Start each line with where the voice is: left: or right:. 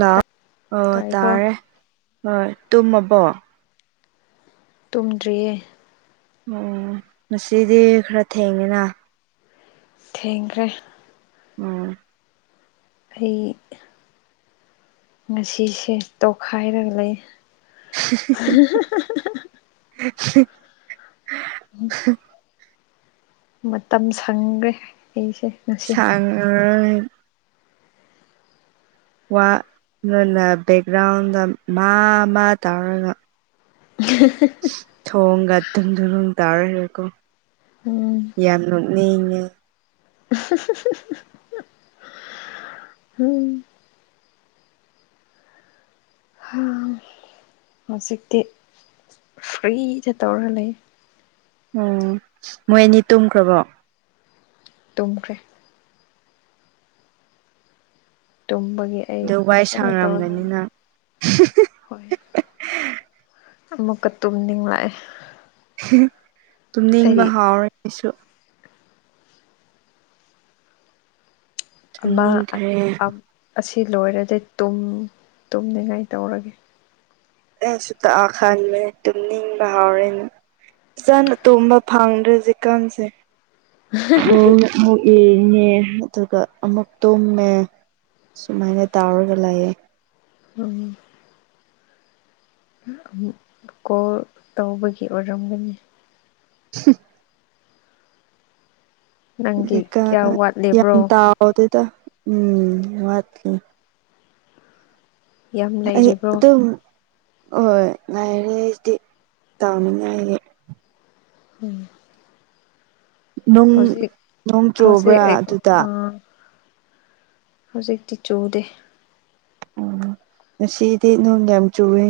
right: ꯂꯥꯛꯑꯣ ꯑꯣ
left: ꯇꯥꯏꯀꯣ
right: ꯇꯥꯔꯦ ꯍꯣꯏ ꯇꯨꯝꯃꯕꯣ
left: ꯇꯨꯝꯗ꯭ꯔꯤꯌꯦ
right: ꯑꯣ ꯉꯁꯤꯗꯤ ꯈꯔ ꯊꯦꯡꯉꯤꯅ
left: ꯊꯦꯡꯈ꯭ꯔꯦ
right: ꯎꯝ
left: ꯑꯩ ꯉꯁꯤꯁꯦ ꯇꯣꯈꯥꯏꯔꯒ ꯂꯩ
right: [unintelligible]
left: ꯎꯝ ꯃꯇꯝ ꯁꯪꯈ꯭ꯔꯦ ꯑꯩꯁꯦ ꯉꯁꯤ
right: ꯁꯉ ꯋꯥ ꯅꯅ ꯕꯦꯛꯒ꯭ꯔꯥꯎꯟꯗ ꯃꯥ ꯃꯥ ꯇꯥꯔꯒ
left: ꯍ
right: ꯊꯣꯡꯒ ꯑꯗꯨꯪꯗ ꯑꯗꯨꯝ ꯇꯥꯔ ꯍꯔꯦꯀꯣ
left: ꯎꯝ
right: ꯌꯥꯔꯣꯅꯤ
left: [unintelligible] ꯎꯝ ꯑꯝ ꯍꯧꯖꯤꯛꯇꯤ ꯐ꯭ꯔꯤꯗ ꯇꯧꯔ ꯂꯩ
right: ꯑꯣ ꯃꯣꯏ ꯑꯅꯤ ꯇꯨꯝꯈ꯭ꯔꯕꯣ
left: ꯇꯨꯝꯈ꯭ꯔꯦ ꯇꯨꯝꯕꯒꯤ ꯑꯩ
right: ꯑꯗꯨ ꯋꯥꯏ
left: ꯐꯖꯅ ꯇꯧ
right: ꯁꯥꯡꯔꯝꯒꯅꯤ
left: ꯂꯩ
right: ꯅꯪ
left: ꯍꯣꯏ ꯑꯃꯨꯛꯀ ꯇꯨꯝꯅꯤꯡ ꯂꯛꯑꯦ
right: ꯇꯨꯝꯅꯤꯡꯕ ꯍꯥꯎꯔ ꯑꯩꯁꯨ
left: ꯑꯃ
right: ꯇꯨꯝꯅꯤꯡꯈ꯭ꯔꯦ
left: ꯑꯁꯤ ꯂꯣꯏꯔꯗꯤ ꯇꯨꯝꯅꯤꯡꯉꯥꯏ ꯇꯧꯔꯒꯦ
right: ꯑꯦ ꯁꯨꯇ ꯑꯈꯥꯟ ꯃ ꯇꯅꯤ ꯍꯔꯦꯟ ꯐꯅ ꯇꯣꯕ ꯐꯪꯗ꯭ꯔꯦ ꯆꯖꯤꯤꯀꯥꯟꯁꯦ ꯑꯣ ꯍꯧ ꯏꯡꯉꯦ ꯑꯗꯨꯒ ꯑꯃꯨꯛ ꯇꯨꯝꯃꯦ ꯁꯨꯃꯥꯏꯅ ꯇꯧꯔꯒ ꯂꯥꯛꯌꯦꯦ
left: ꯎꯝ ꯑꯕꯨ ꯀꯣꯜ ꯇꯧꯕꯒꯤ ꯑꯣꯏꯔꯝꯒꯅꯤ
right: ꯍ
left: ꯅꯪꯒꯤ
right: ꯀꯥ
left: ꯀꯌꯥ
right: ꯌꯥꯝ
left: ꯋꯥꯠꯂꯤꯕ꯭ꯔꯣ
right: ꯇꯥꯎꯗꯦꯗ ꯎꯝ ꯋꯥꯠꯂꯤꯦ
left: ꯌꯥꯝ ꯂꯩꯔꯤꯕ꯭ꯔꯣ
right: ꯍꯣꯏꯣꯏ ꯉꯥꯏꯔꯦꯗꯤ ꯇꯥꯎꯅꯤꯉꯥꯏꯌꯦ
left: ꯎꯝ ꯍꯧꯖꯤꯛ
right: ꯅꯣꯡ
left: ꯍꯧꯖꯤꯛ
right: ꯆꯨꯕ꯭ꯔꯥ
left: ꯑꯩ
right: ꯑꯗꯨꯗ
left: ꯍꯧꯖꯤꯛꯇꯤ ꯆꯨꯗꯦ
right: ꯎꯝ ꯉꯁꯤꯗꯤ ꯅꯣꯡ ꯌꯥꯝ ꯆꯨꯏ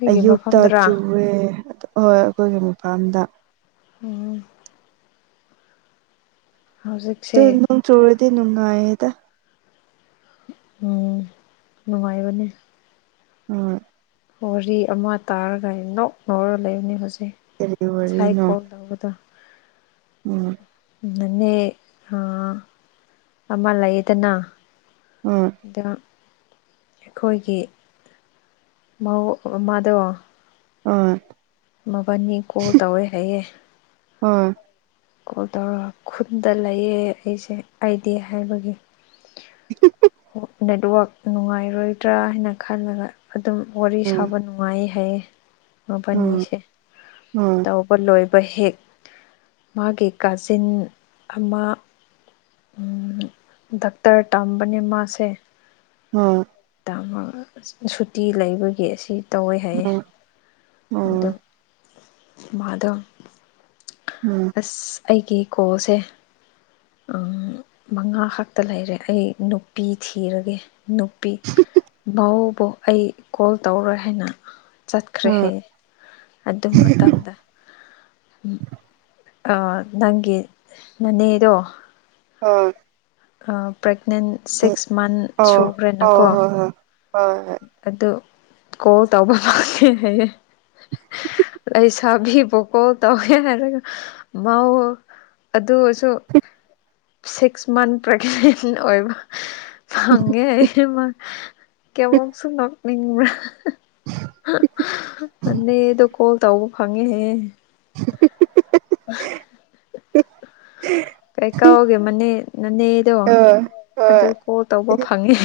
left: ꯑꯩꯒꯤ
right: ꯑꯌꯨꯛꯇ
left: ꯃꯐꯝꯗꯔꯥ
right: ꯆꯨꯔꯦ ꯍꯣꯏ ꯑꯩꯈꯣꯏꯒꯤ ꯃꯄꯥꯝꯗ
left: ꯎꯝ ꯍꯧꯖꯤ
right: ꯇ ꯅ ꯆꯧꯔꯗꯤ ꯅꯅꯨꯡꯅꯉꯌꯦ ꯇ
left: ꯎꯝ ꯅꯨꯡꯉꯥꯏꯕꯅꯦ
right: ꯎ
left: ꯋꯥꯔꯤ ꯑꯃ ꯇꯥꯔꯒ ꯅꯣꯛ ꯉꯧꯔꯒ ꯂꯩꯕꯅꯤ ꯍꯧꯖꯤꯛ
right: ꯀꯔꯤ
left: ꯉꯁꯥꯏ
right: ꯋꯥꯔꯤꯅꯣ
left: ꯀꯣꯜ ꯂꯧꯕꯗꯣ
right: ꯎꯝ
left: ꯅꯅꯦ ꯑꯃ ꯂꯩꯌꯦꯗꯅ
right: ꯎꯝ
left: ꯑꯗ ꯑꯩꯈꯣꯏꯒꯤ ꯃꯧ ꯑꯃꯗꯣ
right: ꯎꯝ
left: ꯃꯕꯥꯅꯤ ꯀꯣꯜ ꯇꯧꯋꯦ ꯍꯥꯏꯌꯦ
right: ꯎꯝ
left: ꯀꯣꯜ ꯇꯧꯔꯒ ꯈꯨꯜꯗ ꯂꯩꯌꯦ ꯑꯩꯁꯦ ꯑꯩꯗꯤ ꯍꯥꯏꯕꯒꯤ
right: [inaudible]
left: ꯅꯦꯠꯋꯛ ꯅꯨꯡꯉꯥꯏꯔꯣꯏꯗ꯭ꯔꯥ ꯍꯥꯏꯅ ꯈꯜꯂꯒ ꯑꯗꯨꯝ ꯋꯥꯔꯤ
right: ꯎꯝ
left: ꯁꯥꯕ ꯅꯨꯡꯉꯥꯏ ꯅꯨꯡꯉꯥꯏ ꯍꯥꯏꯌꯦ
right: ꯎꯝ
left: ꯃꯕꯥꯅꯤꯁꯦ
right: ꯎꯝ
left: ꯇꯧꯕ ꯂꯣꯏꯕ ꯍꯦꯛ ꯃꯥꯒꯤ ꯀꯥꯖꯤꯟ ꯑꯃ ꯗꯥꯛꯇꯔ ꯇꯝꯕꯅꯦ ꯃꯥꯁꯦ
right: ꯎꯝ
left: ꯃ ꯁꯨꯇꯤ ꯂꯩꯕꯒꯤ ꯑꯁꯤ ꯇꯧꯋꯦ ꯍꯥꯏꯌꯦ
right: ꯎꯝ
left: ꯑꯗꯨꯝ
right: ꯎꯝ
left: ꯃꯗꯝ
right: ꯎꯝ
left: ꯑꯁ ꯑꯩꯒꯤ ꯀꯣꯁꯦ ꯃꯉꯥ ꯈꯛꯇ ꯂꯩꯔꯦ ꯑꯩ ꯅꯨꯄꯤ ꯊꯤꯔꯒꯦ ꯅꯨꯄꯤ ꯚꯎꯕꯨ ꯑꯩ ꯀꯣꯜ ꯇꯧꯔꯣꯏ ꯍꯥꯏꯅ ꯆꯠꯈ꯭ꯔꯦ
right: ꯎꯝ
left: ꯍꯥꯏꯌꯦ ꯑꯗꯨ ꯃꯇꯝꯗ ꯅꯪꯒꯤ ꯅꯅꯦꯗꯣ
right: ꯑꯣ
left: ꯄ꯭ꯔꯦꯒꯅꯦꯟ ꯁꯤꯛꯁ ꯃꯟꯠ
right: ꯑ
left: ꯁꯨꯈ꯭ꯔꯦꯅꯀꯣ
right: ꯍꯣꯏ ꯍꯣꯏ ꯍꯣꯏ [inaudible]
left: ꯑꯗꯨ ꯀꯣꯜ ꯇꯧꯕ ꯐꯪ [unintelligible] ꯍꯌꯦ ꯂꯩꯁꯥꯕꯤ ꯕꯣ ꯀꯣꯜ ꯇꯧꯒꯦ ꯍꯥꯏꯔꯒ ꯃꯧ ꯑꯗꯨ ꯑꯣꯏꯁꯨ ꯁꯤꯛꯁ ꯃꯟ ꯄ꯭ꯔꯒꯅꯦꯟ ꯑꯣꯏꯕ ꯐꯒꯦ ꯍꯥꯏ ꯀꯦꯃꯝꯁꯨꯨꯝ ꯅꯅꯤꯡꯕ꯭ꯔꯥ ꯃꯅꯤꯦ ꯑꯗꯨ ꯀꯣꯜ ꯇꯧꯕ ꯐꯪꯉꯦ ꯍ
right: [inaudible]
left: ꯀꯩ ꯀꯥꯎꯒꯦ ꯃꯅꯦ ꯅꯅꯦꯗꯣ
right: ꯍꯣꯏ
left: ꯑꯗꯨ
right: ꯍꯣꯏ
left: ꯑꯣ ꯇꯧꯕ ꯐꯪꯉꯦ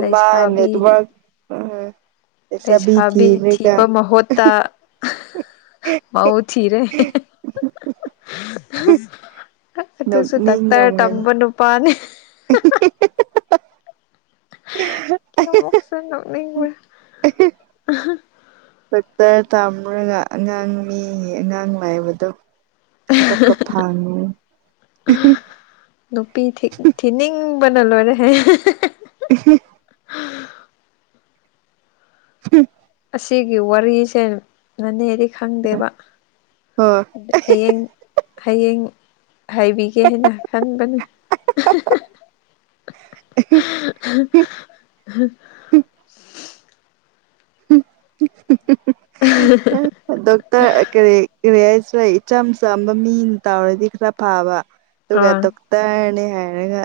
left: ꯂꯩꯁꯥꯕꯤ
right: ꯇꯃ ꯎ
left: ꯂꯩꯁꯥꯕꯤ ꯊꯤꯕ ꯃꯍꯨꯠꯇ ꯃꯎ ꯊꯤꯔꯦ ꯇꯨꯁꯨ ꯗꯥꯛꯇꯔ
right: ꯅꯣꯛꯅꯤꯡꯔꯝꯒꯅꯤ
left: ꯇꯝꯕ ꯅꯨꯄꯥꯅꯦ
right: [inaudible]
left: ꯀꯃꯛꯁ ꯅꯅꯤ ꯃ
right: ꯐꯛꯇꯔ ꯇꯥꯝꯃꯨꯔꯒ ꯑꯉꯥꯡ ꯃꯤ ꯑꯉꯥꯡ ꯂꯥꯏꯕꯗꯣ ꯂ ꯀ ꯐꯥꯉ
left: ꯅꯨꯄꯤ ꯊꯤꯅꯤꯡꯕꯅ ꯂꯣꯏꯔꯦ ꯍꯥꯏ
right: ꯎ ꯍꯝ
left: ꯑꯁꯤꯒꯤ ꯋꯥꯔꯤꯁꯦ ꯅꯅꯦꯗꯤ ꯈꯪꯗꯦꯕ
right: ꯍꯣꯏ
left: ꯍꯌꯦꯡ ꯍꯌꯦꯡ ꯍꯥꯏꯕꯤꯒꯦ ꯍꯥꯏꯅ ꯈꯟꯕꯅꯦ [inaudible]
right: ꯑ ꯗꯣꯛꯇꯔ ꯀꯔꯤ ꯀꯔꯤ ꯍꯥꯏꯁꯦ ꯏꯆꯝ ꯆꯝꯕ ꯃꯤꯅ ꯇꯧꯔꯗꯤ ꯈꯔ ꯐꯕ ꯇꯒ
left: ꯑꯥ
right: ꯗ ꯇ ꯍꯥꯏꯅꯤ ꯍꯥꯏꯅꯒ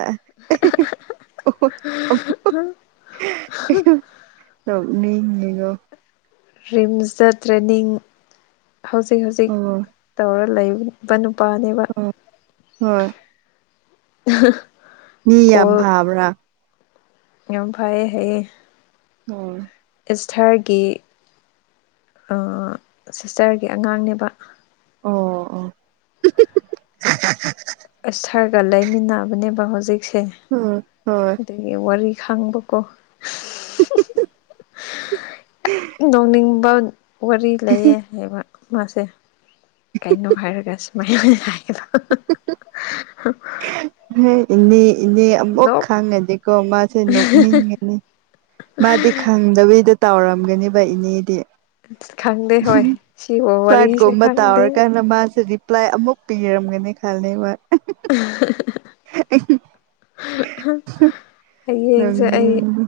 right: ꯅꯅꯤꯒꯣ
left: ꯔꯤꯝꯁꯇ ꯆꯠꯇ꯭ꯔꯅꯤꯡ ꯍꯧꯖꯤꯛ ꯍꯧꯖꯤꯛ
right: ꯑꯣ
left: ꯇꯧꯔ ꯂꯩꯕꯅꯤ ꯕ ꯅꯨꯄꯥꯅꯦꯕ
right: ꯑꯣ ꯍꯣꯏ ꯃꯤ
left: ꯀꯣꯜ
right: ꯌꯥꯝꯐꯥꯕ꯭ꯔꯥ
left: ꯌꯥꯝ ꯐꯩꯌꯦ ꯍꯥꯏꯌꯦ
right: ꯑꯣ [unintelligible]
left: ꯏꯁꯊꯔꯒꯤ ꯁꯤꯁꯇꯔꯒꯤ ꯑꯉꯥꯡꯅꯦꯕ
right: ꯑꯣ ꯑꯣ
left: ꯏꯊꯥꯔꯒ ꯂꯩꯃꯤꯟꯅꯕꯅꯦꯕ ꯍꯧꯖꯤꯛꯁꯦ
right: ꯍ ꯍꯣꯏ
left: ꯑꯗꯒꯤ ꯋꯥꯔꯤ ꯈꯥꯡꯕꯀꯣ ꯅꯅꯤꯡꯕ ꯋꯥꯔꯤ ꯂꯩꯌꯦ ꯍꯥꯏꯕ ꯃꯥꯁꯦ ꯀꯩꯅꯣ ꯍꯥꯏꯔꯒ ꯁꯨꯃꯥꯏꯅ ꯑꯣꯏꯅ ꯍꯥꯏꯒꯂ [inaudible]
right: ꯍ ꯏꯅꯦ ꯏꯅꯦ ꯑꯃꯨꯛ
left: ꯅꯣꯛ
right: ꯈꯪꯉꯗꯤꯀꯣ ꯃꯥꯁꯦ ꯅꯣꯛꯅꯤꯡꯒꯅꯤ ꯃꯥꯗꯤ ꯈꯪꯗꯕꯤꯒꯤꯗ ꯇꯥꯎꯔꯝꯒꯅꯦꯕ ꯏꯅꯦꯗꯤ
left: ꯈꯪꯗꯦ ꯍꯣꯏ ꯁꯤꯕꯨ ꯋꯥꯔꯤꯁꯦ
right: ꯐ꯭ꯂꯠꯒꯨꯝꯕ ꯇꯥ
left: ꯈꯪꯗꯦ
right: ꯑꯣꯏꯔ ꯀꯥꯟꯅ ꯃꯥꯁꯗꯤ ꯄ꯭ꯂꯥꯏ ꯑꯃꯨꯛ ꯄꯤꯔꯝꯒꯅꯤ ꯈꯜꯂꯤ ꯋꯥ
left: [inaudible] ꯍꯌꯦꯡꯁꯦ ꯑꯩ
right: ꯅꯣꯛꯅꯤꯡ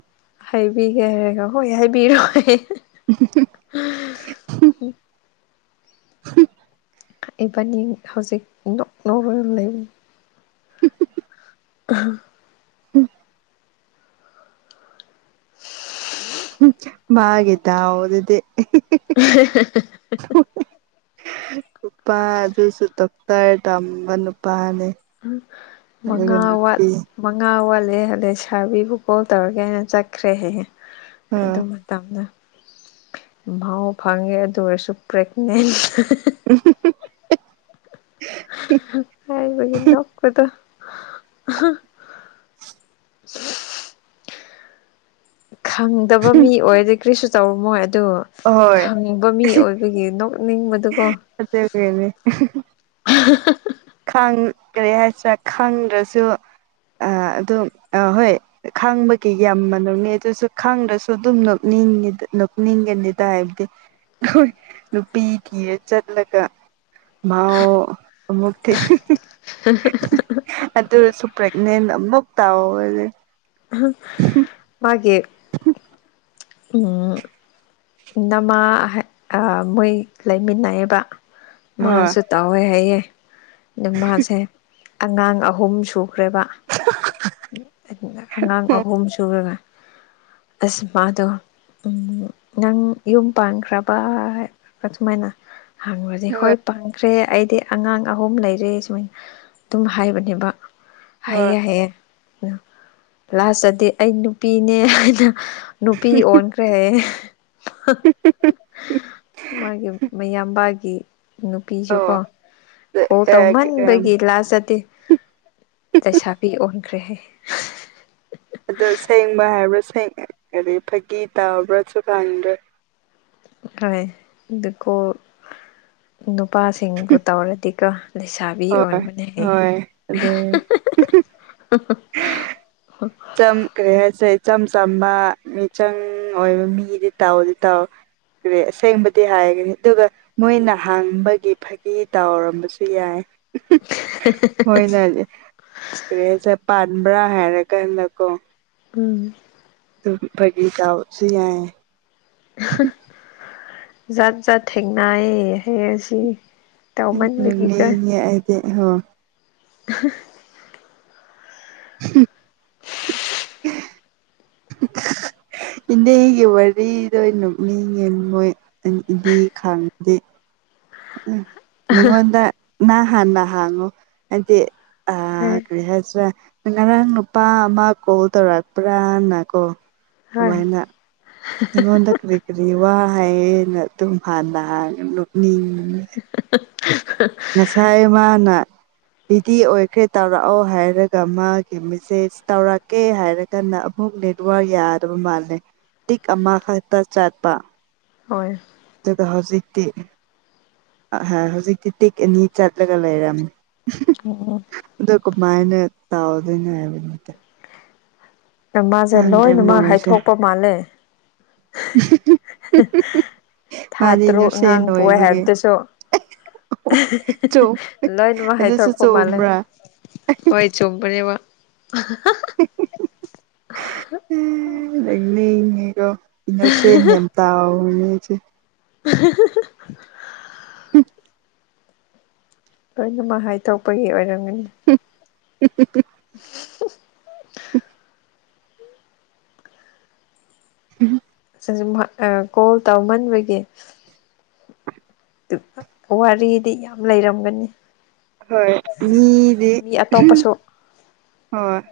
left: ꯍꯥꯏꯕꯤꯒꯦ ꯍꯥꯏꯔꯒ ꯍꯣꯏ ꯍꯥꯏꯕꯤꯔꯣ ꯍꯥꯢꯌꯦ
right: [inaudible]
left: ꯏꯕꯥꯅꯤ ꯍꯧꯖꯤꯛ ꯅꯣꯛ ꯅꯧꯔꯒ ꯂꯩꯕꯅꯦ
right: [inaudible]
left: ꯑ [unintelligible]
right: ꯍꯝ ꯍꯝ ꯃꯥꯒꯤ ꯗꯥꯎꯗꯨꯗꯤ
left: ꯍ [unintelligible] [inaudible]
right: ꯅꯨꯄꯥ ꯑꯗꯨꯁꯨ ꯗꯣꯛꯇꯔ ꯇꯝꯕ ꯅꯨꯄꯥꯅꯦ
left: ꯎꯝ
right: ꯑꯗꯨꯒ
left: ꯃꯉꯥꯋꯥꯠ
right: ꯅꯨꯄꯤ
left: ꯃꯉꯥ ꯋꯥꯠꯂꯦ ꯑꯗꯩ ꯁꯥꯔꯕꯤꯕꯨ ꯀꯣꯜ ꯇꯧꯔꯒꯦ ꯍꯥꯢꯅ ꯆꯠꯈ꯭ꯔꯦ ꯍꯥꯢꯌꯦ
right: ꯑꯥ
left: ꯑꯗꯨ ꯃꯇꯝꯗ ꯏꯃꯥꯎ ꯐꯪꯉꯦ ꯑꯗꯨ ꯑꯣꯏꯔꯁꯨ ꯄ꯭ꯔꯦꯒꯅꯦꯟ
right: ꯎꯝ [inaudible] [unintelligible]
left: ꯑꯩꯕꯨꯗꯤ ꯅꯣꯛꯄꯗꯣ ꯈꯪꯗꯕ ꯃꯤ ꯑꯣꯏꯗꯤ ꯀꯔꯤꯁꯨ ꯇꯧꯔꯝꯃꯣꯏ ꯑꯗꯨ
right: ꯑꯍꯣꯏ
left: ꯈꯪꯕ ꯃꯤ ꯑꯣꯏꯕꯒꯤ ꯅꯤꯡꯕꯗꯨꯀꯣ
right: ꯐꯠꯇ ꯀꯅꯦ [unintelligible]
left: ꯎ [unintelligible] [inaudible]
right: ꯈꯥꯡ ꯀꯔꯤ ꯍꯥꯏꯁꯤꯔꯥ ꯈꯪꯗ꯭ꯔꯁꯨ ꯑꯗꯨꯝ ꯍꯣꯏ ꯈꯥꯡꯕꯒꯤ ꯌꯥꯝ ꯃꯥꯝꯅꯕꯅꯤ ꯑꯗꯨꯁꯨ ꯈꯥꯡꯗ꯭ꯔꯁꯨ ꯑꯗꯨꯝ ꯅꯣꯛꯅꯤꯡ ꯅꯣꯛꯅꯤꯡꯒꯅꯤꯗ ꯍꯥꯏꯕꯗꯤ ꯅꯨꯄꯤ ꯊꯤꯔ ꯆꯠꯂꯒ ꯃꯥꯎ ꯑꯃꯨꯛ [inaudible]
left: ꯍ [unintelligible] [inaudible]
right: ꯑꯗꯨꯁꯨ ꯄ꯭ꯔꯒꯅꯦꯟ ꯑꯃꯨꯛ ꯊꯧꯔꯗꯤ ꯁꯨ [unintelligible] [inaudible]
left: ꯃꯥꯒꯤ ꯎꯝ ꯅꯃꯥ ꯃꯣꯏ ꯂꯩꯃꯤꯟꯅꯩꯑꯕ
right: ꯍꯣꯏ
left: ꯃꯥꯁꯨ ꯇꯥꯎꯋꯦ ꯍꯥꯏꯩꯌꯦꯦ ꯑ ꯃꯥꯁꯦ ꯑꯉꯥꯡ ꯑꯍꯨꯝ ꯁꯨꯈ꯭ꯔꯦꯕ ꯑꯉꯥꯡ ꯑꯍꯨꯝ ꯁꯨꯔꯒ ꯑꯁ ꯃꯥꯗꯣ ꯎ ꯅꯪ ꯌꯨꯝ ꯄꯥꯟꯈ꯭ꯔꯕ ꯍꯥꯏ ꯁꯨꯃꯥꯏꯅ ꯍꯥꯡꯕꯁꯦ ꯍꯣꯏ ꯄꯪꯈ꯭ꯔꯦ ꯑꯩꯗꯤ ꯑꯉꯥꯡ ꯑꯍꯨꯝ ꯂꯩꯔꯦ ꯁꯨꯃꯥꯏꯅ ꯑꯗꯨꯝ ꯍꯥꯏꯕꯅꯦꯕ
right: ꯍꯣꯏ
left: ꯍꯥꯏꯌꯦ ꯍꯥꯏꯌꯦ ꯂꯥꯁꯇꯗꯤ ꯑꯩ ꯅꯨꯄꯤꯅꯦ ꯑꯩꯅ ꯅꯨꯄꯤ ꯑꯣꯟ ꯐꯦ
right: ꯎ
left: ꯃꯥꯒꯤ ꯃꯌꯥꯝꯕꯥꯒꯤ ꯅꯨꯄꯤꯁꯨ
right: ꯑꯣ
left: ꯀꯣ ꯀꯣꯜ ꯇꯧꯃꯟꯕꯒꯤ ꯂꯥ ꯆꯠꯇꯦ ꯂꯩꯁꯥꯕꯤ ꯑꯣꯟꯈ꯭ꯔꯦꯍꯦ
right: ꯑꯗꯣ ꯁꯦꯡꯕ ꯍꯥꯏꯕ꯭ꯔꯥ ꯀꯔꯤ ꯐꯥꯒꯤ ꯇꯧꯕ꯭ꯔꯥꯁꯨ ꯈꯪꯗ꯭ꯔꯦ
left: ꯍꯣꯏ ꯑꯗꯨꯀꯣ ꯅꯨꯄꯥꯁꯤꯡꯕꯨ ꯇꯧꯔꯗꯤꯀꯣ ꯂꯩꯁꯥꯕꯤ
right: ꯍꯣꯏ
left: ꯑꯣꯟꯕꯅꯦ
right: ꯍꯣꯏ ꯑꯗꯩ ꯏꯆꯝ ꯀꯔꯤ ꯍꯥꯏꯁꯦ ꯏꯆꯝ ꯆꯝꯕ ꯃꯤꯆꯪ ꯑꯣꯏꯕ ꯃꯤꯗꯤ ꯇꯥꯎꯑꯣꯗꯤ ꯇꯥꯎ ꯀꯔꯤ ꯑꯁꯦꯡꯕꯗꯤ ꯍꯥꯏꯈ꯭ꯔꯦ ꯑꯗꯨꯒ ꯃꯣꯏꯅ ꯍꯥꯡꯕꯒꯤ ꯐꯥꯒꯤ ꯇꯥꯎꯔꯝꯕꯁꯨ ꯌꯥꯏ ꯍꯣꯏꯅꯦ ꯀꯔꯤ ꯍꯥꯢꯁꯤꯔꯥ ꯄꯥꯟꯕ꯭ꯔꯥ ꯍꯥꯏꯔꯀꯥꯟꯗꯀꯣ
left: ꯎꯝ
right: ꯑꯗꯨꯝ ꯐꯒꯤ ꯇꯥꯎꯔꯁꯨ ꯌꯥꯏ
left: ꯖꯥꯠ ꯖꯥꯠ ꯊꯦꯡꯅꯥꯑꯌꯦ ꯍꯌꯦꯁꯤ
right: ꯍꯥꯏꯗꯤ [unintelligible]
left: [unintelligible]
right: [unintelligible]
left: ꯑ
right: ꯏꯟꯅꯦꯒꯤ ꯋꯥꯔꯤꯗ ꯅꯨꯅꯤ ꯌꯦꯡꯉꯣꯏ ꯏꯗꯤ ꯈꯥꯡꯗꯦ ꯎ ꯅꯉꯣꯟꯗ ꯅ ꯍꯥꯟꯅ ꯍꯥꯡꯉꯨ ꯍꯥꯏꯗꯤ ꯑ
left: ꯍꯣꯏ
right: ꯀꯔꯤꯍꯁ ꯉꯔꯥꯡ ꯅꯨꯄꯥ ꯑꯃ ꯀꯣꯜ ꯇꯧꯔꯛꯄ꯭ꯔꯥꯅꯀꯣ
left: ꯍꯣꯏ
right: ꯑꯗꯨꯃꯥꯏꯅ ꯑꯩꯉꯣꯟꯗ ꯀꯔꯤ ꯀꯔꯤ ꯋꯥ ꯍꯥꯏꯌꯦꯅ ꯑꯗꯨꯨꯝꯐꯥꯟꯗꯅꯤꯡ ꯉꯁꯥꯏ ꯃꯥꯅ ꯕꯤꯗꯤ ꯑꯣꯏꯈ꯭ꯔꯦ ꯇꯧꯔꯛꯑꯣ ꯍꯥꯏꯔꯒ ꯃꯥꯒꯤ ꯃꯦꯁꯦꯖ ꯇꯧꯔꯛꯀꯦ ꯍꯥꯏꯔ ꯀꯟꯅ ꯑꯃꯨꯛ ꯅꯦꯠꯋꯥꯔ ꯌꯥꯗꯕ ꯃꯥꯜꯂꯦ ꯇꯤꯛ ꯑꯃꯈꯛꯇ ꯆꯠꯄ
left: ꯍꯣꯏ
right: ꯑꯗꯨ ꯍꯧꯖꯤꯡꯇꯤ ꯑꯍ ꯍꯧꯖꯤꯛꯇꯤ ꯇꯤꯛ ꯑꯅꯤ ꯆꯠꯂꯒ ꯂꯩꯔꯝꯃꯦ
left: ꯑꯣ
right: ꯑꯗꯨꯗꯀꯣ ꯃꯥꯏꯅꯦ ꯇꯥꯎꯗꯅ ꯍꯥꯏꯕꯠꯇ
left: ꯃꯥꯁꯦ ꯂꯣꯏꯅꯃꯛ ꯍꯥꯏꯊꯣꯛꯄ ꯃꯥꯜꯂꯦ
right: ꯎ [unintelligible]
left: ꯊꯥ ꯇꯔꯨꯛ
right: ꯅꯨꯡꯁꯦ
left: ꯑꯉꯥꯡ ꯄꯣꯛ
right: ꯅꯣꯏꯕꯒꯤ
left: ꯍꯥꯏꯕꯗꯨꯁꯨ
right: ꯆꯨꯝ
left: [unintelligible] ꯂꯣꯏꯅ ꯃꯍ ꯍꯥꯏ ꯊ
right: ꯑꯗꯨꯁꯨ
left: ꯀꯃꯜꯦ
right: ꯆꯨꯝꯕ꯭ꯔꯥ
left: ꯍꯣꯏ ꯆꯨꯝꯄꯅꯦꯕ
right: ꯂꯩꯅꯤꯀꯣ ꯏꯟꯅꯔꯁ ꯅꯝ ꯇꯦ
left: [unintelligible]
right: ꯎ
left: ꯂꯣꯏꯅꯃꯛ ꯍꯥꯏ ꯊꯣꯛꯣꯛꯄꯒꯤ ꯑꯣꯏꯔꯝꯒꯅꯤ
right: ꯎꯝ ꯎꯝ ꯎ ꯎ
left: [unintelligible]
right: ꯎꯝ
left: ꯀꯣꯜ ꯇꯧꯃꯟꯕꯒꯤ ꯑꯗꯨꯒ ꯋꯥꯔꯤꯗꯤ ꯌꯥꯝ ꯂꯩꯔꯝꯒꯅꯤ
right: ꯍꯣꯏ ꯃꯤꯗꯤ
left: ꯃꯤ ꯑꯇꯣꯞꯄꯁꯨ
right: ꯍꯣꯏ [unintelligible]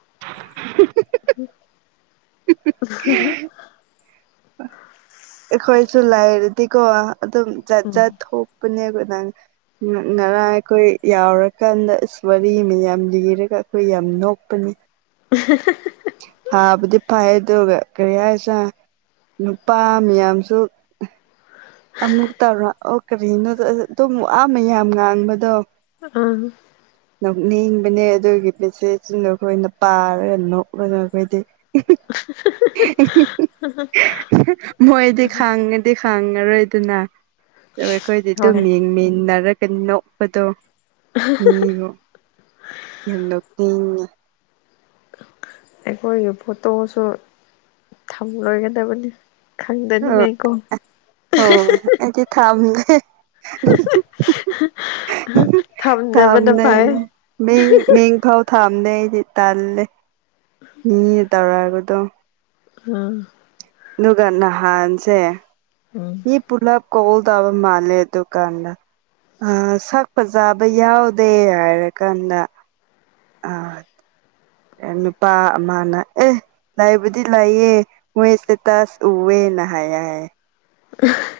right: [unintelligible]
left: [unintelligible]
right: ꯑꯩꯈꯣꯏꯁꯨ ꯂꯩꯥꯏꯔꯗꯤꯀꯣ ꯑꯗꯨꯝ ꯖꯥꯠ ꯖꯥꯠ ꯊꯣꯛꯄꯅꯦꯀ ꯅꯪ ꯉꯔꯥꯡ ꯑꯩꯈꯣꯏ ꯌꯥꯎꯔꯀꯥꯟꯗ ꯑꯁ ꯋꯥꯔꯤ ꯃꯌꯥꯝ ꯂꯤꯔꯒ ꯑꯩꯈꯣꯏ ꯌꯥꯝ ꯅꯣꯛꯄꯅꯤ
left: ꯎ [unintelligible]
right: ꯊꯥꯕꯗꯤ ꯐꯩ ꯑꯗꯨꯒ ꯀꯔꯤ ꯍꯥꯏꯁ ꯅꯨꯄꯥ ꯃꯌꯥꯝꯁꯨ ꯑꯃꯨꯛ ꯇꯧꯔ ꯑꯣ ꯀꯔꯤꯅꯣ ꯑꯗꯨꯝ ꯋꯥꯃꯦꯌꯥꯝ ꯉꯥꯡꯕꯗꯣ
left: ꯑꯥ
right: ꯅꯣꯛꯅꯤꯡꯕꯅꯦ ꯑꯗꯨꯒꯤ ꯄꯦꯆꯦꯖꯁꯤꯗ ꯑꯩꯈꯣꯏꯅ ꯄꯥꯔꯒ ꯅꯣꯛꯂꯒ ꯑꯩꯈꯣꯏꯗꯤ ꯃꯣꯏꯗꯤ ꯈꯥꯡꯉꯉꯗꯤ ꯈꯥꯡꯉ ꯔꯣꯏ [unintelligible] ꯑꯗꯨꯅ ꯑꯩꯈꯣꯏꯗꯤ ꯑꯗꯨꯝ
left: ꯍꯣꯏ
right: ꯌꯦꯡꯃꯤꯟꯅꯔꯒ ꯅꯣꯛꯄꯗꯣ ꯃꯤꯔꯣ ꯌꯦꯛꯂꯛꯄꯒꯤꯅꯦ
left: ꯑꯩꯈꯣꯏꯒꯤ ꯐꯣꯇꯣꯁꯨ ꯊꯝꯂꯣꯏꯒꯗꯕꯅꯤ ꯈꯪꯗꯗꯤ ꯀꯥꯏ ꯀꯣ [unintelligible]
right: ꯑꯗꯨꯗꯤ ꯊꯥꯝꯗꯦ [unintelligible]
left: ꯊꯝꯗꯕꯅ ꯐꯩ
right: ꯊꯝꯅꯅꯦ ꯃ ꯃ ꯈꯥꯎ [unintelligible] ꯊꯝꯗꯦ ꯑꯩꯗꯤ ꯇꯥꯜꯂꯦ ꯃꯤꯅ ꯇꯧꯔꯛꯑꯒꯗꯣ
left: ꯍꯥ
right: ꯑꯗꯨꯒ ꯅꯍꯥꯟꯁꯦ
left: ꯎꯝ
right: ꯃꯤ ꯄꯨꯂꯥꯞ ꯀꯣꯜꯗꯥꯕ ꯃꯥꯂꯦ ꯑꯗꯨ ꯀꯥꯟꯗ ꯁꯛ ꯐꯖꯕ ꯌꯥꯎꯗꯦ ꯍꯥꯏꯔ ꯀꯥꯟꯗ ꯑꯥ ꯅꯨꯄꯥ ꯑꯃꯅ ꯑꯦ ꯂꯥꯏꯕꯨꯗꯤ ꯂꯥꯏꯌꯦ ꯃꯣꯏꯁꯦ ꯇꯥꯁ ꯎꯋꯦꯅ ꯍꯥꯏ ꯍꯥꯏꯌꯦ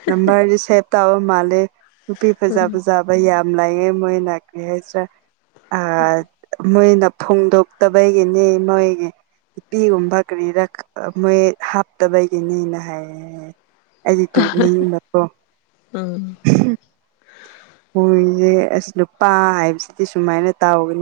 right: ꯅꯝꯕꯔꯗꯤ ꯁꯦꯚ ꯇꯧꯕ ꯃꯥꯜꯂꯦ ꯅꯨꯄꯤ ꯐꯖ
left: ꯎꯝ
right: ꯐꯖ ꯚꯩ ꯌꯥꯝ ꯂꯥꯛꯌꯦ ꯃꯣꯏꯅ ꯀꯔ ꯍꯥꯏꯁꯤꯔꯥ ꯃꯣꯏꯅ ꯐꯣꯡꯗꯣꯛꯇꯕꯒꯤꯅꯤ ꯃꯣꯏꯒꯤ ꯅꯨꯄꯤꯒꯨꯝꯕ ꯀꯔꯤꯔ ꯃꯣꯏ ꯍꯥꯞꯇꯕꯒꯤꯅꯤꯅ ꯍꯥꯏ ꯑꯩꯗꯤ ꯇꯣꯛꯅꯤꯡꯕꯀꯣ [unintelligible] ꯍꯣꯏꯁꯦ ꯑꯁ ꯅꯨꯨꯄꯥ ꯍꯥꯏꯕꯁꯤꯗꯤ ꯁꯨꯃꯥꯏꯅ ꯇꯥꯎꯒꯅꯤ